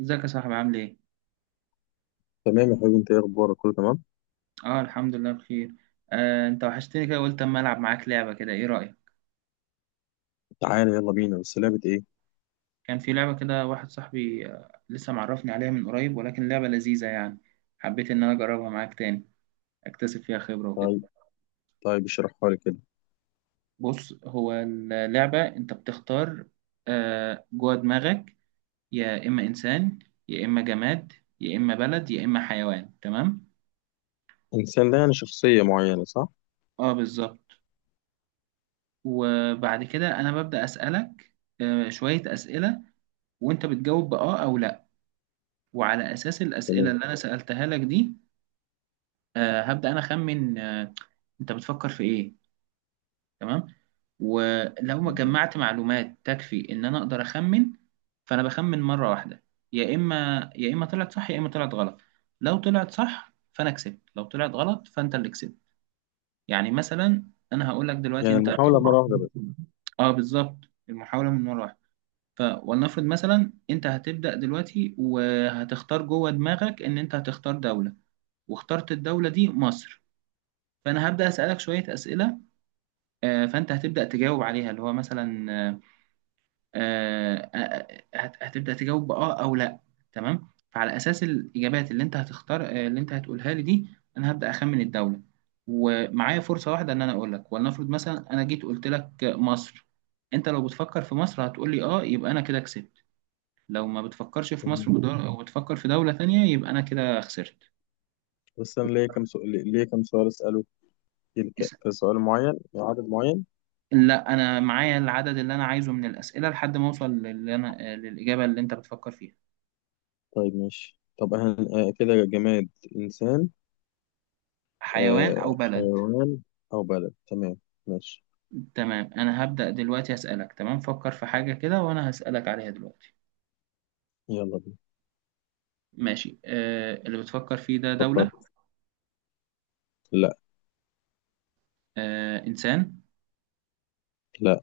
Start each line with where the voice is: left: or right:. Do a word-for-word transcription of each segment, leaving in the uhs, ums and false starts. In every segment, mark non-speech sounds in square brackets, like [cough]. right: ازيك يا صاحبي، عامل ايه؟
left: تمام يا حبيبي، انت ايه اخبارك؟ كله تمام.
right: اه، الحمد لله بخير. آه انت وحشتني كده، قلت اما العب معاك لعبة كده، ايه رأيك؟
left: تعالى يلا بينا، بس لعبة ايه؟
right: كان في لعبة كده واحد صاحبي آه لسه معرفني عليها من قريب، ولكن لعبة لذيذة يعني. حبيت ان انا اجربها معاك تاني، اكتسب فيها خبرة وكده.
left: طيب. طيب اشرحها لي كده.
right: بص، هو اللعبة انت بتختار آه جوه دماغك، يا اما انسان، يا اما جماد، يا اما بلد، يا اما حيوان، تمام؟
left: الانسان ده يعني شخصية معينة صح؟
right: اه، بالظبط. وبعد كده انا ببدأ اسألك آه شوية اسئلة، وانت بتجاوب بآه او لا، وعلى اساس الاسئله
left: تمام.
right: اللي انا سالتها لك دي، آه، هبدا انا اخمن آه، انت بتفكر في ايه. تمام؟ ولو ما جمعت معلومات تكفي ان انا اقدر اخمن، فانا بخمن مره واحده، يا اما يا اما طلعت صح يا اما طلعت غلط. لو طلعت صح فانا كسبت، لو طلعت غلط فانت اللي كسبت. يعني مثلا انا هقول لك دلوقتي
left: يعني
right: انت...
left: المحاولة مرة واحدة بس؟
right: اه، بالظبط. المحاوله من مره واحده. فولنفرض مثلا انت هتبدا دلوقتي وهتختار جوه دماغك ان انت هتختار دوله، واخترت الدولة دي مصر. فأنا هبدأ أسألك شوية أسئلة، آه، فأنت هتبدأ تجاوب عليها اللي هو مثلا آه، آه، آه، هت- هتبدأ تجاوب بآه أو لأ. تمام. فعلى أساس الإجابات اللي أنت هتختار آه، اللي أنت هتقولها لي دي، أنا هبدأ أخمن الدولة. ومعايا فرصة واحدة إن أنا أقول لك. ولنفرض مثلا أنا جيت قلت لك مصر، أنت لو بتفكر في مصر هتقول لي آه، يبقى أنا كده كسبت. لو ما بتفكرش في مصر
left: تمام.
right: وبتدور- وبتفكر في دولة تانية، يبقى أنا كده خسرت.
left: بس انا ليا كام سؤال، ليا كام سؤال اسأله كده ك- كسؤال معين، عدد معين.
right: لا، انا معايا العدد اللي انا عايزه من الاسئله لحد ما اوصل للي انا للاجابه اللي انت بتفكر فيها.
left: طيب ماشي. طب هن... آه كده، جماد؟ انسان؟
right: حيوان
left: آه
right: او بلد؟
left: حيوان او بلد؟ تمام ماشي،
right: تمام. انا هبدا دلوقتي اسالك. تمام، فكر في حاجه كده وانا هسالك عليها دلوقتي.
left: يلا بينا.
right: ماشي، آه اللي بتفكر فيه ده دوله؟
left: فكرت. لا.
right: آه انسان؟
left: لا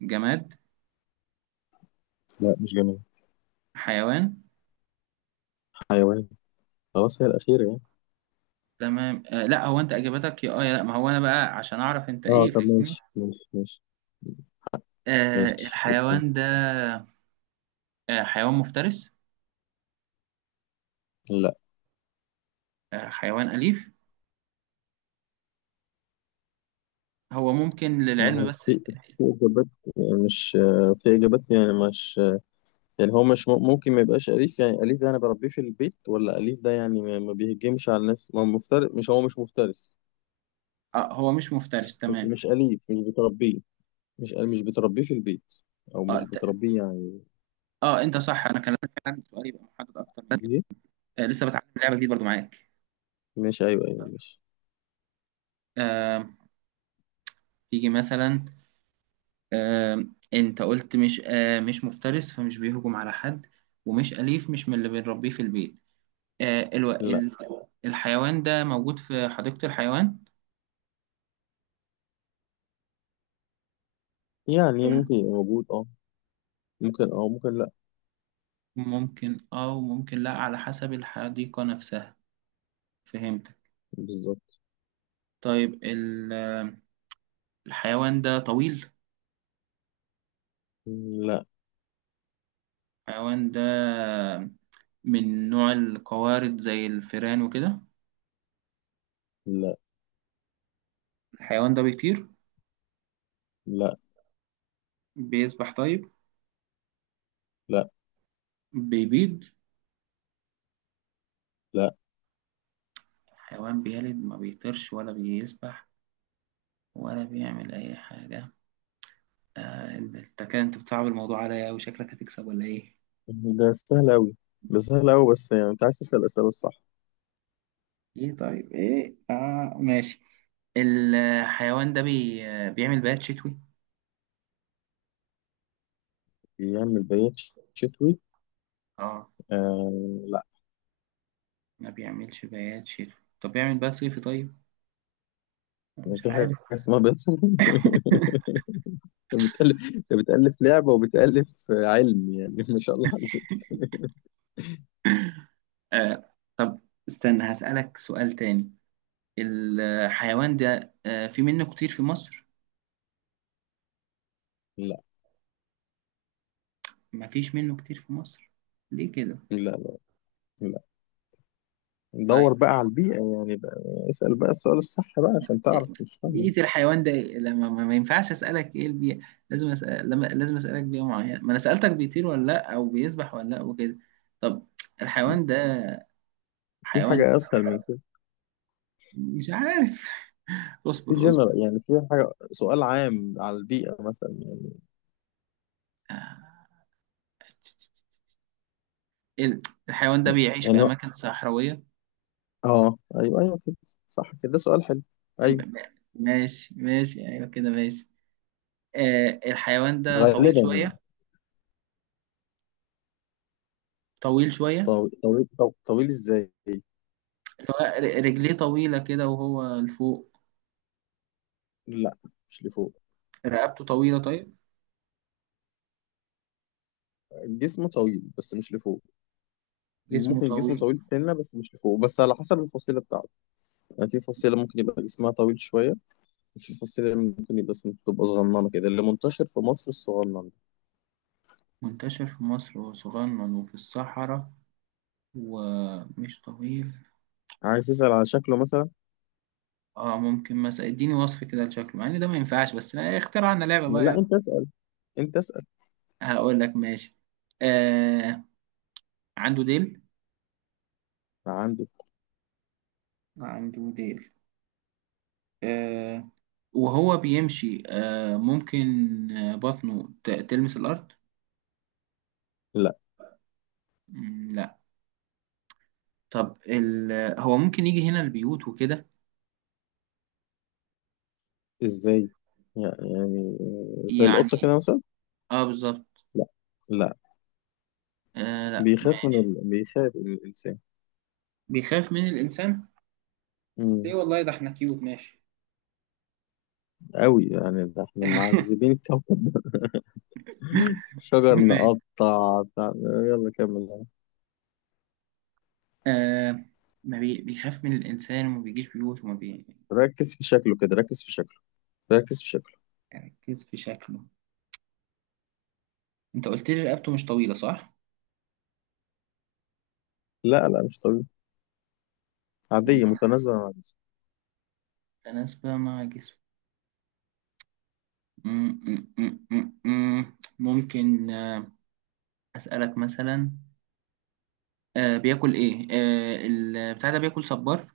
right: جماد؟
left: لا مش جماد.
right: حيوان؟
left: حيوان. خلاص هي الأخيرة يعني.
right: تمام. آه لا، هو انت اجابتك يا اه يا لا، ما هو انا بقى عشان اعرف انت
left: اه
right: ايه،
left: طب
right: فاهمني؟
left: ماشي ماشي ماشي.
right: آه
left: ماشي اوكي.
right: الحيوان ده آه حيوان مفترس؟
left: لا،
right: آه حيوان اليف؟ هو ممكن
left: ما
right: للعلم
left: هو
right: بس.
left: في، في إجابات، يعني مش في إجابات يعني مش يعني هو مش م- ممكن ما يبقاش أليف. يعني أليف ده أنا بربيه في البيت، ولا أليف ده يعني ما ما بيهجمش على الناس؟ ما هو مفترس، مش هو مش مفترس،
right: آه هو مش مفترس،
left: بس
right: تمام.
left: مش أليف، مش بتربيه، مش مش بتربيه في البيت، أو
right: اه
left: مش
right: ت-
left: بتربيه يعني.
right: اه، انت صح، انا كان لازم كان عندي سؤال يبقى محدد اكتر من كده.
left: إيه؟
right: آه لسه بتعلم لعبه جديده برضو معاك.
left: مش أيوه أيوه مش
right: آه تيجي مثلا. آه انت قلت مش آه مش مفترس، فمش بيهجم على حد. ومش اليف، مش من اللي بنربيه في البيت. آه الو...
left: لا
right: ال... الحيوان ده موجود في حديقه الحيوان؟
left: يعني ممكن يبقى موجود، أه ممكن، أه ممكن لا.
right: ممكن اه وممكن لا، على حسب الحديقه نفسها. فهمت.
left: بالظبط.
right: طيب، ال... آه، الحيوان ده طويل؟
left: لا
right: الحيوان ده من نوع القوارض زي الفيران وكده؟
left: لا
right: الحيوان ده بيطير؟
left: لا
right: بيسبح طيب؟
left: لا
right: بيبيض؟
left: لا.
right: حيوان بيلد، ما بيطيرش ولا بيسبح ولا بيعمل أي حاجة. آه انت كده انت بتصعب الموضوع عليا أوي، شكلك هتكسب ولا ايه؟
left: ده سهل أوي، ده سهل أوي، بس يعني أنت عايز تسأل الأسئلة الصح.
right: ايه، طيب، ايه، اه، ماشي. الحيوان ده بي... بيعمل بيات شتوي؟
left: يعمل بيات شتوي؟
right: اه،
left: آه، لا.
right: ما بيعملش بيات شتوي. طب بيعمل بيات صيفي طيب؟ مش
left: في حاجة
right: عارف.
left: اسمها بيات صوم [laughs]
right: [laughs]
left: انت بتألف، انت بتألف لعبة وبتألف علم، يعني ما شاء الله عليك.
right: آه طب استنى هسألك سؤال تاني. الحيوان ده آه في منه كتير في مصر؟
left: لا
right: ما فيش منه كتير في مصر. ليه كده؟
left: لا لا لا
right: طيب
left: دور بقى على البيئة يعني بقى. اسأل بقى السؤال الصح بقى عشان
right: إيه-
left: تعرف، مش فاهم.
right: بيئة الحيوان ده إيه؟ لما ما ما ينفعش أسألك إيه البيئة، لازم أسأل لما لازم أسألك بيئة معينة. ما أنا سألتك بيطير ولا لأ أو بيسبح ولا لأ وكده. طب الحيوان ده
left: في
right: حيوان...
left: حاجة أسهل من كده.
right: مش عارف. [laughs]
left: في
right: اصبر اصبر.
left: جنرال يعني، في حاجة سؤال عام على البيئة مثلا يعني.
right: آه، ال- الحيوان ده بيعيش
left: يعني
right: في
left: هو-
right: أماكن صحراوية.
left: اه ايوه ايوه كده، صح كده، ده سؤال حلو.
right: م-
left: ايوه.
right: م- ماشي ماشي، أيوه كده، ماشي. آه الحيوان ده طويل
left: غالبا يعني.
right: شوية. طويل شوية.
left: طويل. طويل طويل ازاي؟
right: اللي هو ر- رجليه طويلة كده وهو لفوق؟
left: لا مش لفوق.
right: رقبته طويلة طيب؟
left: جسمه طويل بس مش لفوق.
right: جسمه
left: ممكن جسمه
right: طويل؟
left: طويل سنة بس مش لفوق، بس على حسب الفصيلة بتاعته. يعني في فصيلة ممكن يبقى جسمها طويل شوية، وفي فصيلة ممكن يبقى سم- تبقى صغننة كده، اللي منتشر في مصر الصغنن ده.
right: منتشر في مصر وصغنن وفي الصحراء ومش طويل.
left: عايز تسأل على شكله مثلا؟
right: اه، ممكن مثلا اديني وصف كده لشكله، مع ان ده ما ينفعش بس اخترعنا لعبة بقى،
left: لا
right: يلا.
left: انت اسأل، انت اسأل.
right: هقول لك ماشي. آه عنده ديل
left: عنده.
right: عنده ديل آه وهو بيمشي آه ممكن آه بطنه ت- تلمس الأرض؟
left: لا.
right: مم، لا. طب ال... هو ممكن يجي هنا البيوت وكده؟
left: ازاي؟ يعني يعني زي
right: يعني؟
left: القطة كده مثلا.
right: اه، بالظبط.
left: لا لا.
right: آه لا،
left: بيخاف من
right: ماشي.
left: ال... بيخاف من الإنسان.
right: بيخاف من الإنسان. ليه؟
left: امم
right: والله ده احنا كيوت، ماشي.
left: قوي يعني، ده احنا
right: [laughs]
left: معذبين الكوكب [laughs] شجر
right: ماشي.
left: نقطع بتاع- يلا كمل.
right: آه ما بي... بيخاف من الإنسان وما بيجيش بيوت وما...
left: ركز في شكله كده، ركز في شكله، ركز في شكله.
right: بيركز في شكله. أنت قلت لي رقبته مش طويلة صح؟
left: لا لا مش طبيعي،
right: مم،
left: عادية متناسبة مع جسمه.
right: تناسبة مع جسمه. مم، مم، مم، مم، مم. ممكن آه، أسألك مثلا آه بياكل إيه؟ آه البتاع ده بياكل صبار؟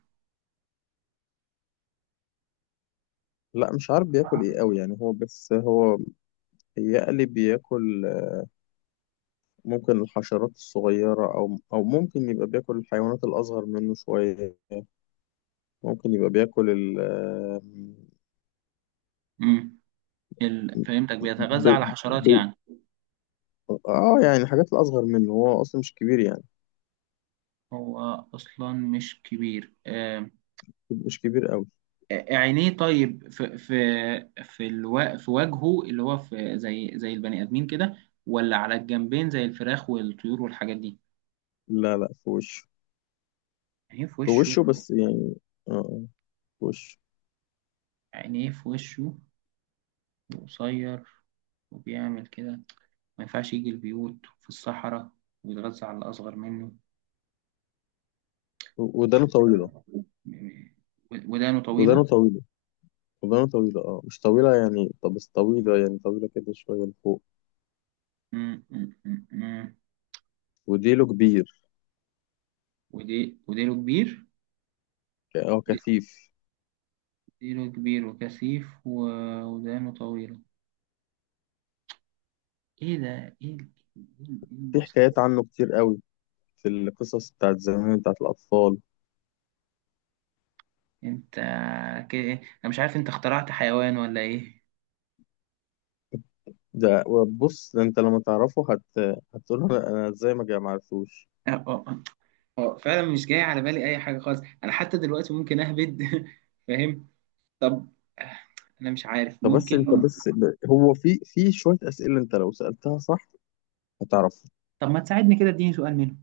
left: لا مش عارف بياكل ايه قوي يعني هو، بس هو يقلي بياكل. ممكن الحشرات الصغيرة، او او ممكن يبقى بياكل الحيوانات الاصغر منه شوية. ممكن يبقى بياكل ال
right: مم. ال... فهمتك،
left: ب...
right: بيتغذى على حشرات
left: ب...
right: يعني.
left: اه يعني الحاجات الاصغر منه، هو اصلا مش كبير يعني،
right: هو أصلا مش كبير آه
left: مش كبير قوي.
right: عينيه طيب، في في في الو... في وجهه، اللي هو في زي زي البني ادمين كده، ولا على الجنبين زي الفراخ والطيور والحاجات دي؟
left: لا لا في وشه.
right: عينيه في
left: في
right: وشه
left: وشه بس يعني، اه، آه، في وشه.
right: عينيه في وشه وقصير، وبيعمل كده، ما ينفعش يجي البيوت، في الصحراء، ويتغذى على الأصغر منه. مش-
left: ودانه طويلة.
right: ودانه طويلة.
left: ودانه طويلة، شغلانة طويلة، اه مش طويلة يعني، طب بس طويلة يعني، طويلة كده شوية لفوق.
right: مم، مم، مم، مم.
left: وديله كبير،
right: ودي وديله كبير.
left: ك- اه
right: دي-
left: كثيف.
right: ديله كبير وكثيف، و- ودانه طويلة. ايه ده، ايه ال- ايه ال- إيه
left: في
right: الوصف؟
left: حكايات عنه كتير قوي، في القصص بتاعت زمان بتاعت الأطفال.
right: انت ك... انا مش عارف، انت اخترعت حيوان ولا ايه؟
left: ده بص، ده انت لما تعرفه هت... هتقول انا، أنا ازاي ما جا- ما عرفتوش.
right: اه اه آه، آه، فعلا مش جاي على بالي اي حاجه خالص، انا حتى دلوقتي ممكن اهبد. [laughs] فاهم. طب آه، انا مش عارف
left: طب بس انت
right: ممكن.
left: بس ب- هو في، في شوية أسئلة انت لو سألتها صح هتعرفه.
right: طب ما تساعدني كده، اديني سؤال منه.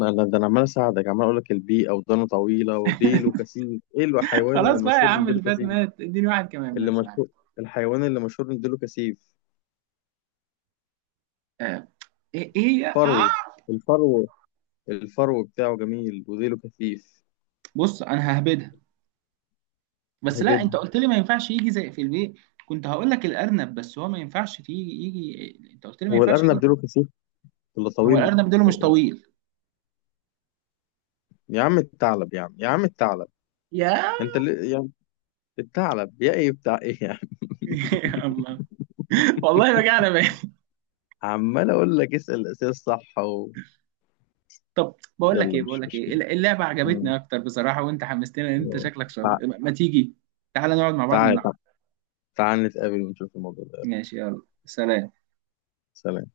left: ما انا ده انا عمال اساعدك، عمال اقول لك البيئة، ودانه طويلة وديله
right: [laughs]
left: كثيف، ايه الحيوان اللي
right: خلاص بقى يا
left: مشهور
right: عم،
left: بديله
right: اللي فات
left: كثيف؟
right: مات، اديني واحد كمان
left: اللي
right: بس، معلش.
left: مشهور، الحيوان اللي مشهور بديله كثيف.
right: آه، ايه ايه
left: فرو،
right: آه.
left: الفرو، الفرو بتاعه جميل وديله كثيف.
right: بص انا ههبدها، بس لا انت
left: هبدها.
right: قلت لي ما ينفعش يجي زي في البيت. كنت هقول لك الارنب، بس هو ما ينفعش تيجي يجي، انت قلت لي ما
left: هو
right: ينفعش
left: الأرنب
right: يجي.
left: ديله كثيف ولا
right: هو
left: طويل؟
right: الارنب ديله مش
left: و-
right: طويل.
left: يا عم الثعلب، يا عم، يا عم الثعلب.
right: يا [laughs]
left: انت اللي يعني، الثعلب يا ايه بتاع ايه يعني.
right: يا الله! والله رجعنا بقى.
left: [laughs] عمال اقول لك اسأل الأسئلة الصح و...
right: طب بقول لك
left: يلا
right: ايه بقول
left: مش
right: لك ايه
left: مشكلة.
right: اللعبه
left: مم.
right: عجبتني اكتر بصراحه، وانت حمستني ان انت شكلك
left: تع-
right: شاطر، ما ما تيجي تعالى نقعد مع بعض ونلعب.
left: تعال تعال تعال نتقابل ونشوف الموضوع ده، يلا.
right: ماشي، يلا سلام.
left: سلام.